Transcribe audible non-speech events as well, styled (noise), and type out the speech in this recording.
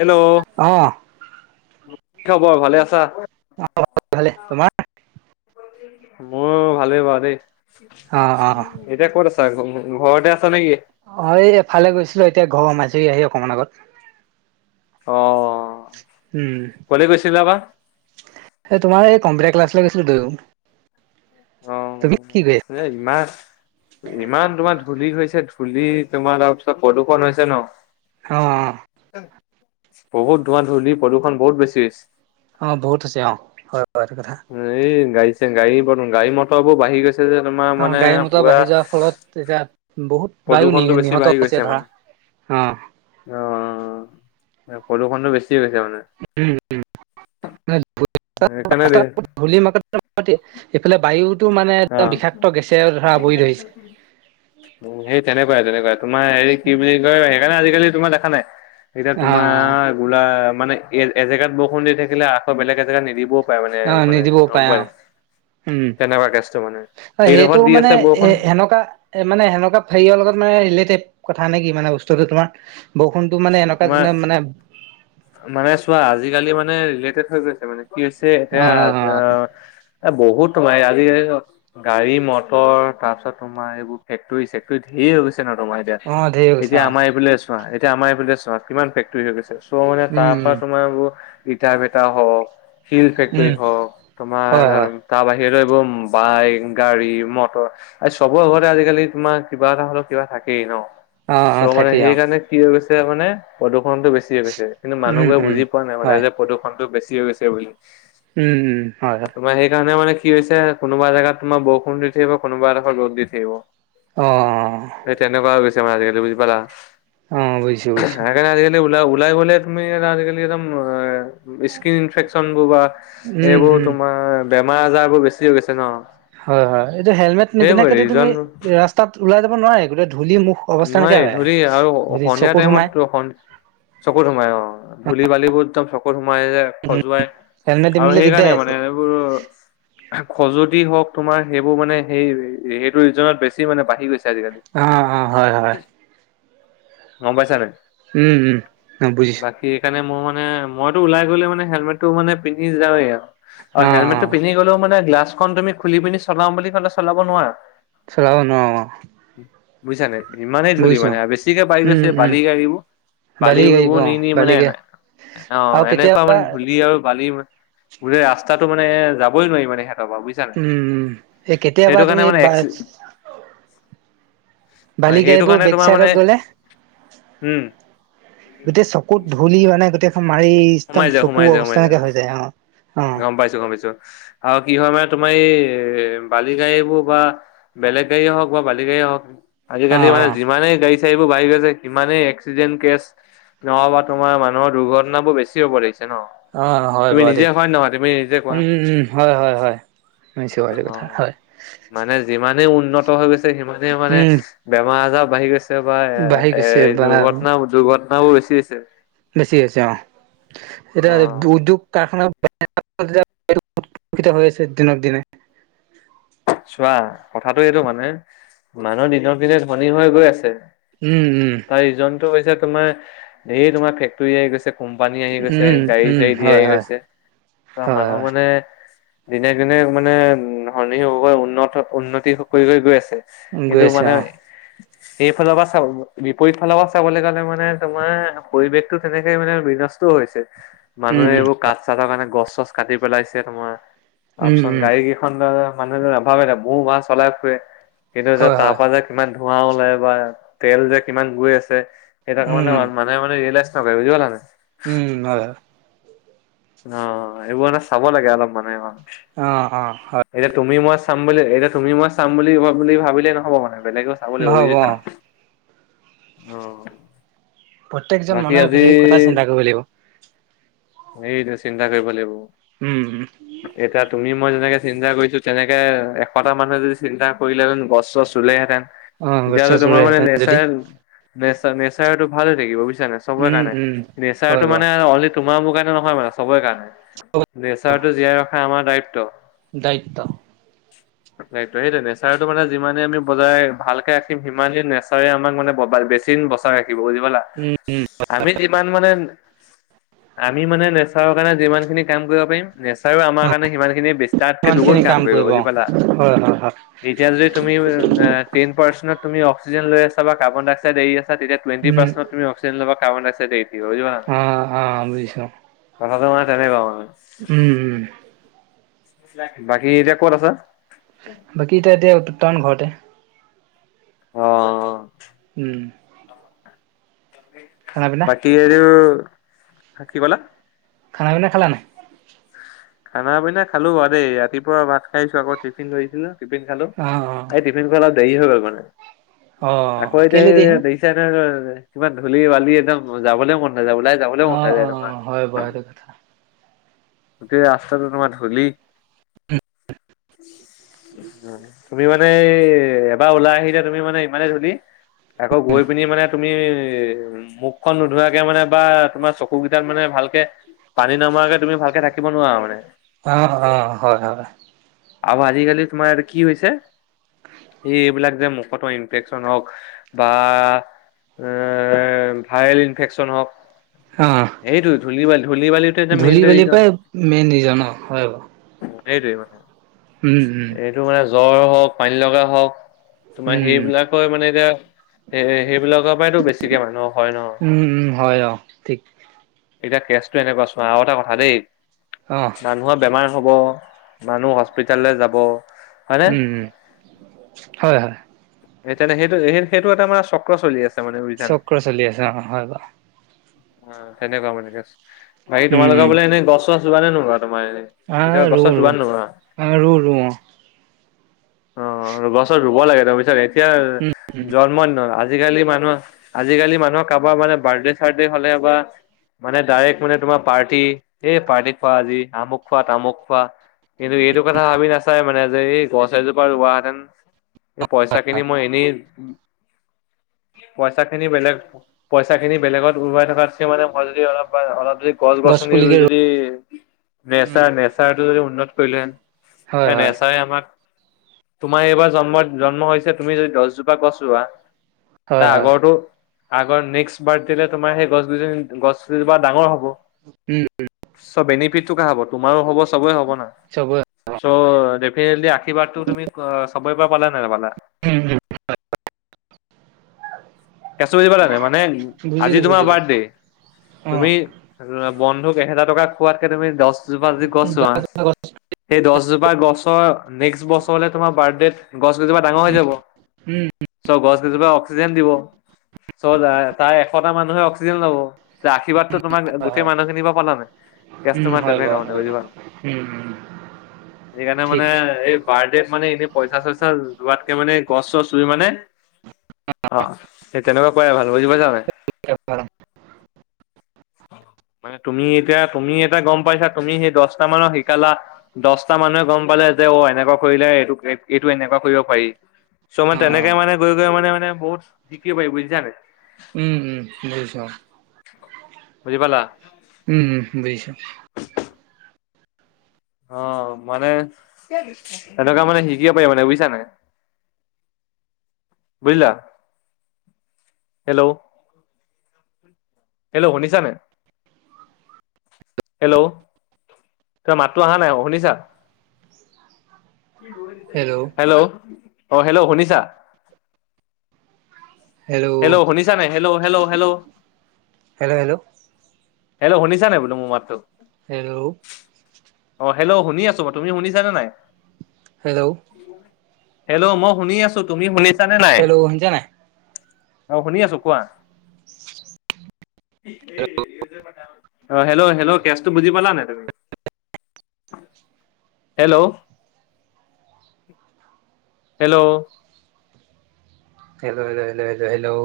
Hello অ' কি খবৰ, ভালে আছা? অ' আছোঁ ভালে, তোমাৰ? (unintelligible) মোৰ ভালেই বাৰু দেই। অ অ এতিয়া ক'ত আছা, ঘৰতে আছা নেকি? অ' এই এফালে গৈছিলো এতিয়া ঘৰৰ সোমাইছোঁহি আহি অকমান আগত। অ', উম, ক'লে গৈছিলা বা? এ তোমাৰ এই কম্পটাৰ ক্লাছলৈ গৈছিলো দুয়ো, অ', তুমি কি কৰি আছা? এ ইমান ইমান তোমাৰ ধূলি হৈছে ধূলি তোমাৰ তাৰপিছত প্ৰদূষণ হৈছে ন। অ'অ' বহুত ধোৱা ধুলি প্ৰদূষণ বহুত বেছি হৈছে। অ'বহুত হৈছে অ'অ' হয় এইটো কথা। এই গাড়ীছে গাড়ী, গাড়ী মটৰবোৰ বাঢ়ি গৈ অ' গাড়ী মটৰ বাঢ়ি যোৱাৰ ফলত এতিয়া বহুত বায়ু প্ৰদূষণটো বেছি নিহত বাঢ়ি হৈছে গৈছে ধৰা। মানে। অ', অ' প্ৰদূষণটো বেছি হৈছে মানে। (unintelligible) সেইকাৰণে দে ধূলি মাকতি (unintelligible) এইফালে বায়ুতো মানে একদম অ'। বিষাক্ত গেছেৰে ধৰা আৱৰি ধৰিছে। উম, সেই তেনেকুৱাই, তেনেকুৱা তোমাৰ হেৰি কি বুলি কয় সেইকাৰণে আজিকালি তোমাৰ দেখা নাই এতিয়া অ তোমাৰ গোলা মানে এ এজেগাত বৰষুণ দি থাকিলে আকৌ বেলেগ এজেগাত নিদিব প মানে, অ মানে নিদিবও গম পাৰে অ পোৱাই উম তেনেকুৱা কেচ সেইটো এইডোখৰত দি মানে আছে এ বৰষুণ। সেনেকুৱা মানে সেনেকুৱা ফেৰিয়ৰ লগত মানে ৰিলেটেড কথা নে কি মানে বস্তুটো তোমাৰ বৰষুণতটো মানে এনেকুৱা তোমাৰ যেন মানে মানে চোৱা আজিকালি মানে ৰিলেটেড হৈ গৈছে মানে কি হৈছে অ এতিয়া এ বহুত ওলায় আজি এই গাড়ী মটৰ তাৰ পিছত তোমাৰ এইবোৰ ফেক্টৰী চেক্তৰী ধেৰ হৈ গৈছে ন তোমাৰ। অ অ ধেৰ গৈছে এতিয়া অ আমাৰ এইফুলে চোৱা এতিয়া আমাৰ এইফালে চোৱা কিমান ফেক্টৰী হৈ গৈছে চ' মানে উম তাৰ পৰা উম তুম তোমাৰ ইটাৰ ভেটা হওক, শিল ফেক্টৰী উম হওক হয় তোমাৰ হয় তাৰ বাহিৰেও এইবোৰ বাইক, গাড়ী মটৰ আৰু চবৰে আগতে আজিকালি তোমাৰ কিবা এটা হলেও কিবা থাকেই ন। অ অ চ' মানে থাকেই অ সেইকাৰণে কি গৈছে মানে প্ৰদূষণটো বেছি হৈ গৈছে। কিন্তু উম মানুহবোৰে উম বুজি পোৱা নাই হয় মানে যে প্ৰদূষণতটো বেছি হৈ গৈছে বুলি। উম, উম, হয়, হয়। তোমাৰ সেইকাৰণে মানে কি হৈছে কোনোবা জেগাত তোমাৰ বৰষুণ দি থাকিব কোনোবা এডখৰ ৰদ দি থাকিব। অ', সেই তেনেকুৱা গৈছে মানে আজিকালি বুজি পালা। উম, বুইছো, বুইছো। সেইকাৰণে আজিকালি উলাই, উলাই গলে তমি আজিকালি একদম স্কিন ইনফেকচন বোৰ বা উম এইবোৰ উম তোমাৰ বেমাৰ আজাৰ বোৰ বেছি হৈ হৈছে ন। হয়, হয় এইটো হেলমেট সেইবোৰে নিপিধাকেতো তুমি ৰিজন ৰাস্তাত ওলাই যাব নোৱাৰে গোটেই ধূলি মুখ অৱস্থা নাইকিয়া নোৱাৰ হৈ আহে ধুলি আৰু ধূলি সন্ধিয়া চকুত সোমাই টাইমত চকুত সোমাই অ' ধূলি-বালিবোৰ একদম চকুত সোমাই যে সজুৱাই হেলমেট আৰু নিপিন্ধিলে দিগদাৰে সেইকাৰণে আছে মানে এনেবোৰ খজুৱতি হওক তোমাৰ সেইবোৰ মানে সেই সেইটো ৰিজনত বেছি মানে বাঢ়ি গৈছে আজিকালি। অ'অ' হয়, হয়। গম পাইছা‌ নে! উম, উম, অ বুজিছো। বাকী, সেইকাৰণে মোৰ মানে, মইতো ওলাই গ'লে মানে, হেলমেটটো মানে পিন্ধি যাওঁৱেই আৰু। অ, হেলমেটটো পিন্ধি গ'লেও মানে, গ্লাচখন তুমি খুলি পিনি চলাম বুলি ক'লে চলাব নোৱাৰা। চলাব নোৱাৰো অ। বুজিছা নে! ইমানেই ধূলি বুজিছো মানে, আৰু বেছিকে বাঢ়ি উম গৈছে উম বালি গাড়ীবোৰ, বালি গাড়ী বালিবোৰ অ নি- নি বালি মানে গাড়ী অ, আৰু এনেকুৱা কেতিয়াবা মানে ধূলি আৰু বালি গোটেই ৰাস্তাটো মানে যাবই নোৱাৰি সিহঁৰ পৰা, বুজ উম এই ছা। কেতিয়াবা সেইটো তুমি কাৰণে মানে বা এক বালি গাড়ী সেইটো বোৰ কাৰণে তোমাৰ বেকচাইত মানে গ'লে উম। গোটেই চকুত ধূলি মানে গোটেইখন মাৰি সোমাই একদম যায় চকু সোমাই যায় অৱস্থা সোমাই নাইকিয়া হৈ যায়। অ, অ। গম পাইছো, গম পাইছো। আৰু কি হয়, মানে তোমাৰ এই বালি গাড়ীবোৰ বা বেলেগ গাড়ীয়ে হওক বা বালি গাড়ীয়ে হওক, অ আজিকালি মানে যিমানেই গাড়ী সেইবোৰ বাঢ়ি গৈছে, সিমানেই এক্সিডেন্ট কেছ নহ'বা তোমাৰ মানুহৰ দুৰ্ঘ ঘটনাবোৰ বেছি হ'ব লৈছে ন! অঁ, হয় তুমি বাৰু নিজে দেই! হয় নহয় তুমি নিজে কোৱা উম, হয়, হয়, হয়, শুনিছোঁ বাৰু, এইটো অ কথা, হয়। মানে যিমানেই উন্নত হৈ গৈছে, সিমানেই মানে উম বেমাৰ-আজাৰ বাঢ়ি গৈছে বা বাঢ়ি গৈছে এই বা দুৰ্ঘটনা-দুৰ্ঘটনা বোৰ বেছি হৈছে। বেছি হৈছে অ, অ এতিয়া উদ্যোগ কাৰখানা (unintelligible) দিনক দিনে। চোৱা, কথাটো এইটো মানে, মানুহ দিনক দিনে ধনী হৈ গৈ আছে উম, উম। এই জনটো হৈছে তোমাৰ, এই তোমাৰ ফেক্টৰী আহি গৈছে কোম্পানী আহি গৈছে, উম, উম, গাড়ী-চাড়ী ধেৰ হয়, আহি হয়, গৈছে, ত', হয়, মানুহ মানে দিনে-দিনে মানে উম, ধনী হ'ব গৈ, উন্নত-উন্নতি কৰি-কৰি গৈ আছে। হয়, কিন্তু গৈ আছে মানে অ', সেইফালৰ পৰা চাব, বিপৰীত ফালৰ পৰা চাবলৈ গ'লে মানে, তোমাৰ পৰিৱেশটো তেনেকে মানে বিনষ্ট হৈছে। উম, মানুহে উম। এইবোৰ কাঠ-চাঠৰ কাৰণে গছ-চছ কাটি পেলাইছে তোমাৰ, উম, তাৰপিছত উম, গাড়ী কেইখন ধৰা মানুহ নাভাবে ন, ভু-ভা চলাই ফুৰে, কিন্তু যে হয়, তাৰ হয়, পৰা যে কিমান ধোৱা ওলাই বা তেল যে কিমান গৈ আছে, সেই উম, (unintelligible) (unintelligible) মানে ৰিয়েলাইজ নকৰে, বুজি পালা নে! উম, হয়, হয়। অ, অ, এইবোৰ মানে চাব লাগে, অলপ মানুহে। অ, অ, (unintelligible) এতিয়া তুমি মই চাম বুলি, এতিয়া তুমি মই চাম বুলি-বুলি ভাবিলে নহ'ব, মানে বেলেগ চাব লাগিব, নহ'ব বুজিছা! অ', অ প্ৰত্যেকজন বাকী মানুহে আজি ভিতৰি কথা চিন্তা কৰিব লাগিব। এইটোৱে চিন্তা কৰিব লাগিব। উম, উম। এতিয়া তুমি মই যেনেকে চিন্তা কৰিছো, তেনেকে এশটা মানুহে যদি চিন্তা কৰিলে হন গছ-চছ ৰুলেহেতেন, অ', গছ তেতিয়য়াহ'লে চছ তোমাৰ মানে ৰুলেহেঁতেন যদি, নেচাৰেল নেচ- নেচাৰটো ভালে থাকিব বুজিছা নাই, চবৰে উম, কাৰণে। উম। নেচাৰটো হয় বাৰু, মানে আৰু অনলী তোমাৰ মোৰ কাৰণে নহয় মানে চবৰেই কাৰণে নেচাৰটো জীয়াই ৰখা আমাৰ দায়িত্ব। দায়িত্ব। (inaudible) সেইটো নেচাৰটো মানে যিমানে আমি বজাৰ ভালকে ৰাখিম সিমানেই নেচাৰ আমাক মানে বেছিদিন ৰাখিব বুজি পালা। উম উম। আমি যিমান মানে আমি মানে নেচাৰৰ কাৰণে যিমান খিনি কাম কৰিব পাৰিম নেচাৰও আমাৰ অ', কাৰণে সিমান খিনি বিস্তাতকে দুগুণ কাম কৰিব বুজি পালা। হয়, হয়, হয়, এতিয়া যদি তুমি টেন পাৰ্চেন্টত তুমি অক্সিজেন লৈ আছা বা কাৰ্বন ডাই অক্সাইড এৰি আছা তেতিয়া টুৱেন্টি উম, পাৰ্চত তুমি অক্সিজেন লবা কাৰ্বন ডাই অক্সাইড এৰি দিবা বুজি পালা। অ', অ', বুজিছোঁ, কথাটো মানে তেনেকুৱা মানে। উম উম। বাকী এতিয়া ক'ত আছ? বাকী এতিয়া এতিয়া উত্তান ঘৰতে। অ। উম। (unintelligible) খানা পিনা? কি এইটো কি কলা। খানা পিনা খালা নাই। খানা পিনা খালো বা দেই ৰাতিপুৱা ভাত খাই আহিছো আকৌ টিফিন লৈ আহিছিলো টিফিন খালো। অ', অ'। টিফিন খোৱা অলপ দেৰি হৈ গ'ল মানে অ আকৌ এতিয়া কেলে দেই হ'ল দে এতিয়া ধৰ কিমান ধূলি বালি একদম যাবলে মন নাযায় ওলাই যাবলৈ মন অ', নাযায় তোমাৰ অ', হয় বাৰু সেইটো কথা। গোটেই ৰাস্তাটো তোমাৰ ধূলি তুমি ইমান মানে এবাৰ ওলাই আহিলা তুমি মানে ইমানে ধূলি আকৌ গৈ পিনি মানে তুমি মোখ খন নোধুৱাকে মানে বা তোমাৰ চকু কেইটাত মানে ভালকে পানী নমাকে তুমি ভাল থাকিব নোৱাৰা মানে। অ', অ', হয় হয়। আৰু আজিকালি তোমাৰ কি হৈছে এই এইবিলাক যে মুখতো ইনফেকচন হওক বা এ ভাইৰেল ইনফেকচন হওক অ এইটো ধূলি বালি ধূলি বালিটো এটা মেইন ধূলি বালিৰ ৰিজন। পৰাই মেইন ৰিজন অ হয় বাৰু সেইটোৱে মানে। উম উম। তোৰ মানে জ্বৰ হওক পানী লগা হওক তোমাৰ উম সেইবিলাক তই মানে এতিয়া এ সেইবিলাকৰ পৰাইতো বেছি (unintelligible) হয় ন। উম উম হয় অ ঠিক এতিয়া কেচটো এনেকুৱা চোৱা আৰু এটা কথা দেই অ',। মানুহৰ বেমাৰ হব মানুহ হস্পিতাললৈ যাব। হয়নে উম উম হয় হয়। এতিয়াটো সেইটো সেই সেইটো এটা মানে চক্ৰ চলি আছে মানে বুজিছা নাই চক্ৰ চলি আছে অ হয় বাৰু অ তেনেকুৱা মানে বাকী উম তোমালোকৰ উম ফালে এনেই গছ চছ ৰোৱা নে নোৰোৱা তোমাৰ এনে কেতিয়াবা গছ-চছ ৰোৱান নোৰোৱা? আ ৰোও ৰোও অ। অ, গছ-চছ ৰোব লাগে তুমি বুইছানে। এতিয়া উম জন্মদিনত আজিকালি মানুহ আজিকালি মানুহৰ কাৰোবাৰ মানে বাৰ্থডে-চাৰ্থডে হ'লে বা মানে ডাইৰেক্ট মানে তোমাৰ পাৰ্টি এই পাৰ্টি খোৱা আজি আমুক খোৱা, তামুক খোৱা কিন্তু এইটো কথা ভাবি নাচাই মানে যে এই গছ এজোপা ৰুৱাহেঁতেন। এই পইচাখিনি মই এনেই পইচাখিনি বেলেগ পইচাখিনি বেলেগত উৰুৱাই থকাতচে মানে মই যদি অলপ বা অলপ যদি গছ গছ-গছনি পুলিকে ৰুই ৰু যদি উম নেচাৰ নেচাৰটো যদি উন্নত কৰিলোহেঁতেন। হয় এ হয় নেচাৰে আমাক তোমাৰ এইবাৰ জন্মত জন্ম হৈছে তুমি যদি দচজোপা গছ ৰোৱা হয় তাৰ হয় আগৰটো আগৰ নেক্সট বাৰ্থডেলে তোমাৰ সেই গছ গছ গিজোপা ডাঙৰ হ'ব। উম চ' বেনিফিটটো কাৰ হ'ব তোমাৰো হ'ব চবৰে হ'ব নে? চবৰে চ' ডেফিনেটলি আশীৰ্বাদটো তুমি চবৰে পৰা পালা নে নাপালা? উম উম হয় হয়। কেচটো বুজি পালা নে মানে আজি বুজিলো তোমাৰ বুজিলো বাৰ্থডে অ তুমি তোমাৰ বন্ধুক এহেজাৰ টকা খোৱাতকে তুমি দচ জোপা যদি গছ উম ৰুৱা সেই দচ জোপা গছৰ নেক্সট বছৰলে তোমাৰ বাৰ্থডেত গছ গিজোপা ডাঙৰ হৈ যাব। উম। চ' গছ গিজোপায়ে অক্সিজেন দিব। চ' তাৰ এশটা মানুহে অক্সিজেন ল'ব। যে আশীৰ্বাদটো তোমাৰ হয় গোটেই হয় মানুহখিনি পা পালা নে উম কেচটো মানে হয় বাৰু তেনেকুৱা মানে হয় বাৰু বুজি পালা। উম উম। সেইকাৰণে ঠিক মানে এই বাৰ্থডেত মানে এনেই পইচা-চইচা যোৱাতকে মানে গছ-চছ ৰুই মানে অ সেই তেনেকুৱা কৰাই ভাল বুজি পইছা নে? (unintelligible) (inaudible) মানে তুমি এতিয়া তুমি এতিয়া গম পাইছা তুমি সেই দচটা মানুহক শিকালা দচটা মানুহে গম পালে যে অ এনেকুৱা কৰিলে এইটো এইটো এনেকুৱা কৰিব পাৰি। চ' মানে অ', তেনেকে মানে গৈ গৈ মানে মানে বহুত শিকিব পাৰি বুজিছানে। উম উম বুজিছো অ। বুজি পালা? উম উম বুজিছো বুজিছো। অ মানে এনেকুৱা মানে শিকিব পাৰি মানে বুইছা নে? বুজিলা? হেল্ল। হেল্ল শুনিছা নে হেল্ল? তোমাৰ মাতটো অহা নাই শুনিছা? হেল্ল। অ হেল্ল, শুনিছা? হেল্ল শুনিছা নে hello hello hello? Hello, hello, hello শুনিছা নে বোলো মোৰ মাতটো? হেল্ল। অ হেল্ল শুনি আছো মই। তুমি শুনিছা নে? হেল্ল। হেল্ল' মই শুনি আছো তুমি শুনিছা? হেল্ল' শুনিছা নে নাই? অ', শুনি আছোঁ কোৱা। অ', হেল্ল' হেল্ল' কেচটো বুজি পালা নে তুমি, hello? Hello? Hello hello hello hello hello?